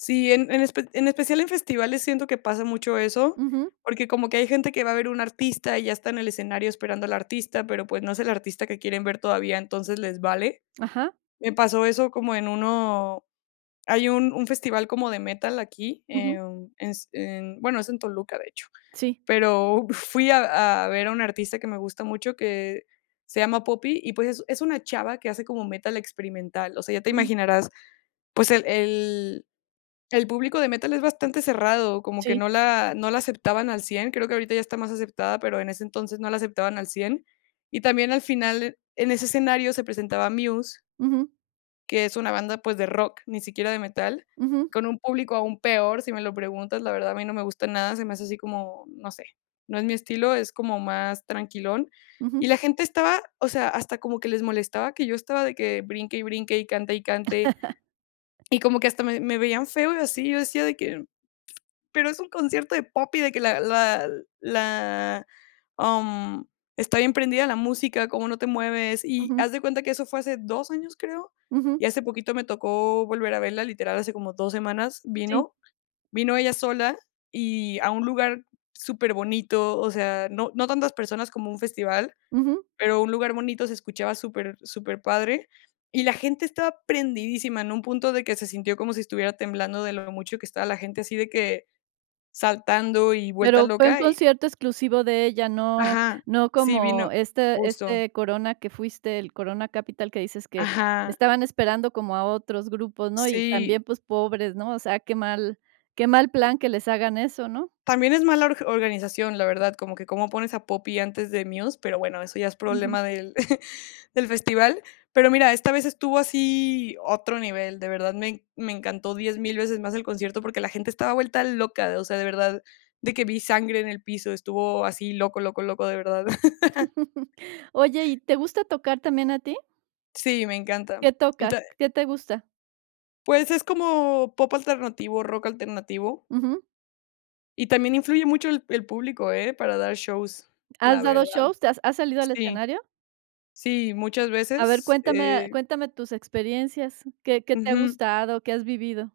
Sí, en en espe en especial en festivales, siento que pasa mucho eso, Ujú. porque como que hay gente que va a ver un artista y ya está en el escenario esperando al artista, pero, pues, no es el artista que quieren ver todavía, entonces les vale. Ajá. Me pasó eso como en uno hay un un festival como de metal aquí, Ujú. em, es en bueno, es en Toluca, de hecho. Sí. Pero fui a a ver a una artista que me gusta mucho, que se llama Poppy y, pues, es es una chava que hace como metal experimental. O sea, ya te Ujú. imaginarás, pues, el el el público de metal es bastante cerrado, como que Sí. no la no la aceptaban al 100, creo que ahorita ya está más aceptada, pero en ese entonces no la aceptaban al 100. Y también al final en ese escenario se presentaba Muse Ujú. que es una banda, pues de rock, ni siquiera de metal, Ujú. con un público aún peor. Si me lo preguntas, la verdad, a mí no me gusta nada, se me hace así como, no sé, no es mi estilo, es como más tranquilón. Y Ujú. la gente estaba o sea, hasta como que les molestaba que yo estaba de que brinque y brinque, y cante y cante. Y como que hasta me me veían feo y así, yo decía de que: "Pero es un concierto de Poppy, de que la la la am, está bien prendida la música, ¿cómo no te mueves?". Y Ujú. haz de cuenta que eso fue hace 2 años, creo. Ujú. Y hace poquito me tocó volver a verla. Literal, hace como 2 semanas Sí. vino vino ella sola y a un lugar superbonito, o sea, no no tantas personas como un festival, Ujú. pero a un lugar bonito. Se escuchaba super superpadre, y la gente estaba prendidísima, en un punto de que se sintió como si estuviera temblando de lo mucho que estaba la gente así, de que saltando y vuelta Pero fue un loca y concierto exclusivo de ella, no Ajá. no Sí, vino como este justo. este Corona que fuiste, el Corona Capital que dices que Ajá. estaban esperando como a otros grupos, ¿no? Y Sí. también, pues, pobres, ¿no? O sea, qué mal qué mal plan que les hagan eso, ¿no? También es mala org organización, la verdad, como que cómo pones a Poppy antes de Muse, pero, bueno, eso ya es Ujú. problema del del festival. Pero mira, esta vez estuvo así, otro nivel, de verdad, me en me encantó 10,000 veces más el concierto porque la gente estaba vuelta loca. O sea, de verdad, de que vi sangre en el piso, estuvo así loco, loco, loco, de verdad. Oye, ¿y te gusta tocar también a ti? Sí, me encanta. ¿Qué Y ta tocas? ¿Qué te gusta? Pues, es como pop alternativo, rock alternativo. Ujú. Y también influye mucho el el público, ¿eh? Para dar shows, ¿Has la dado verdad. shows? ¿Te has has salido al Sí. escenario? Sí, muchas A ver, veces, cuéntame eh cuéntame tus experiencias, ¿qué qué te ha Ujú. gustado? ¿Qué has vivido?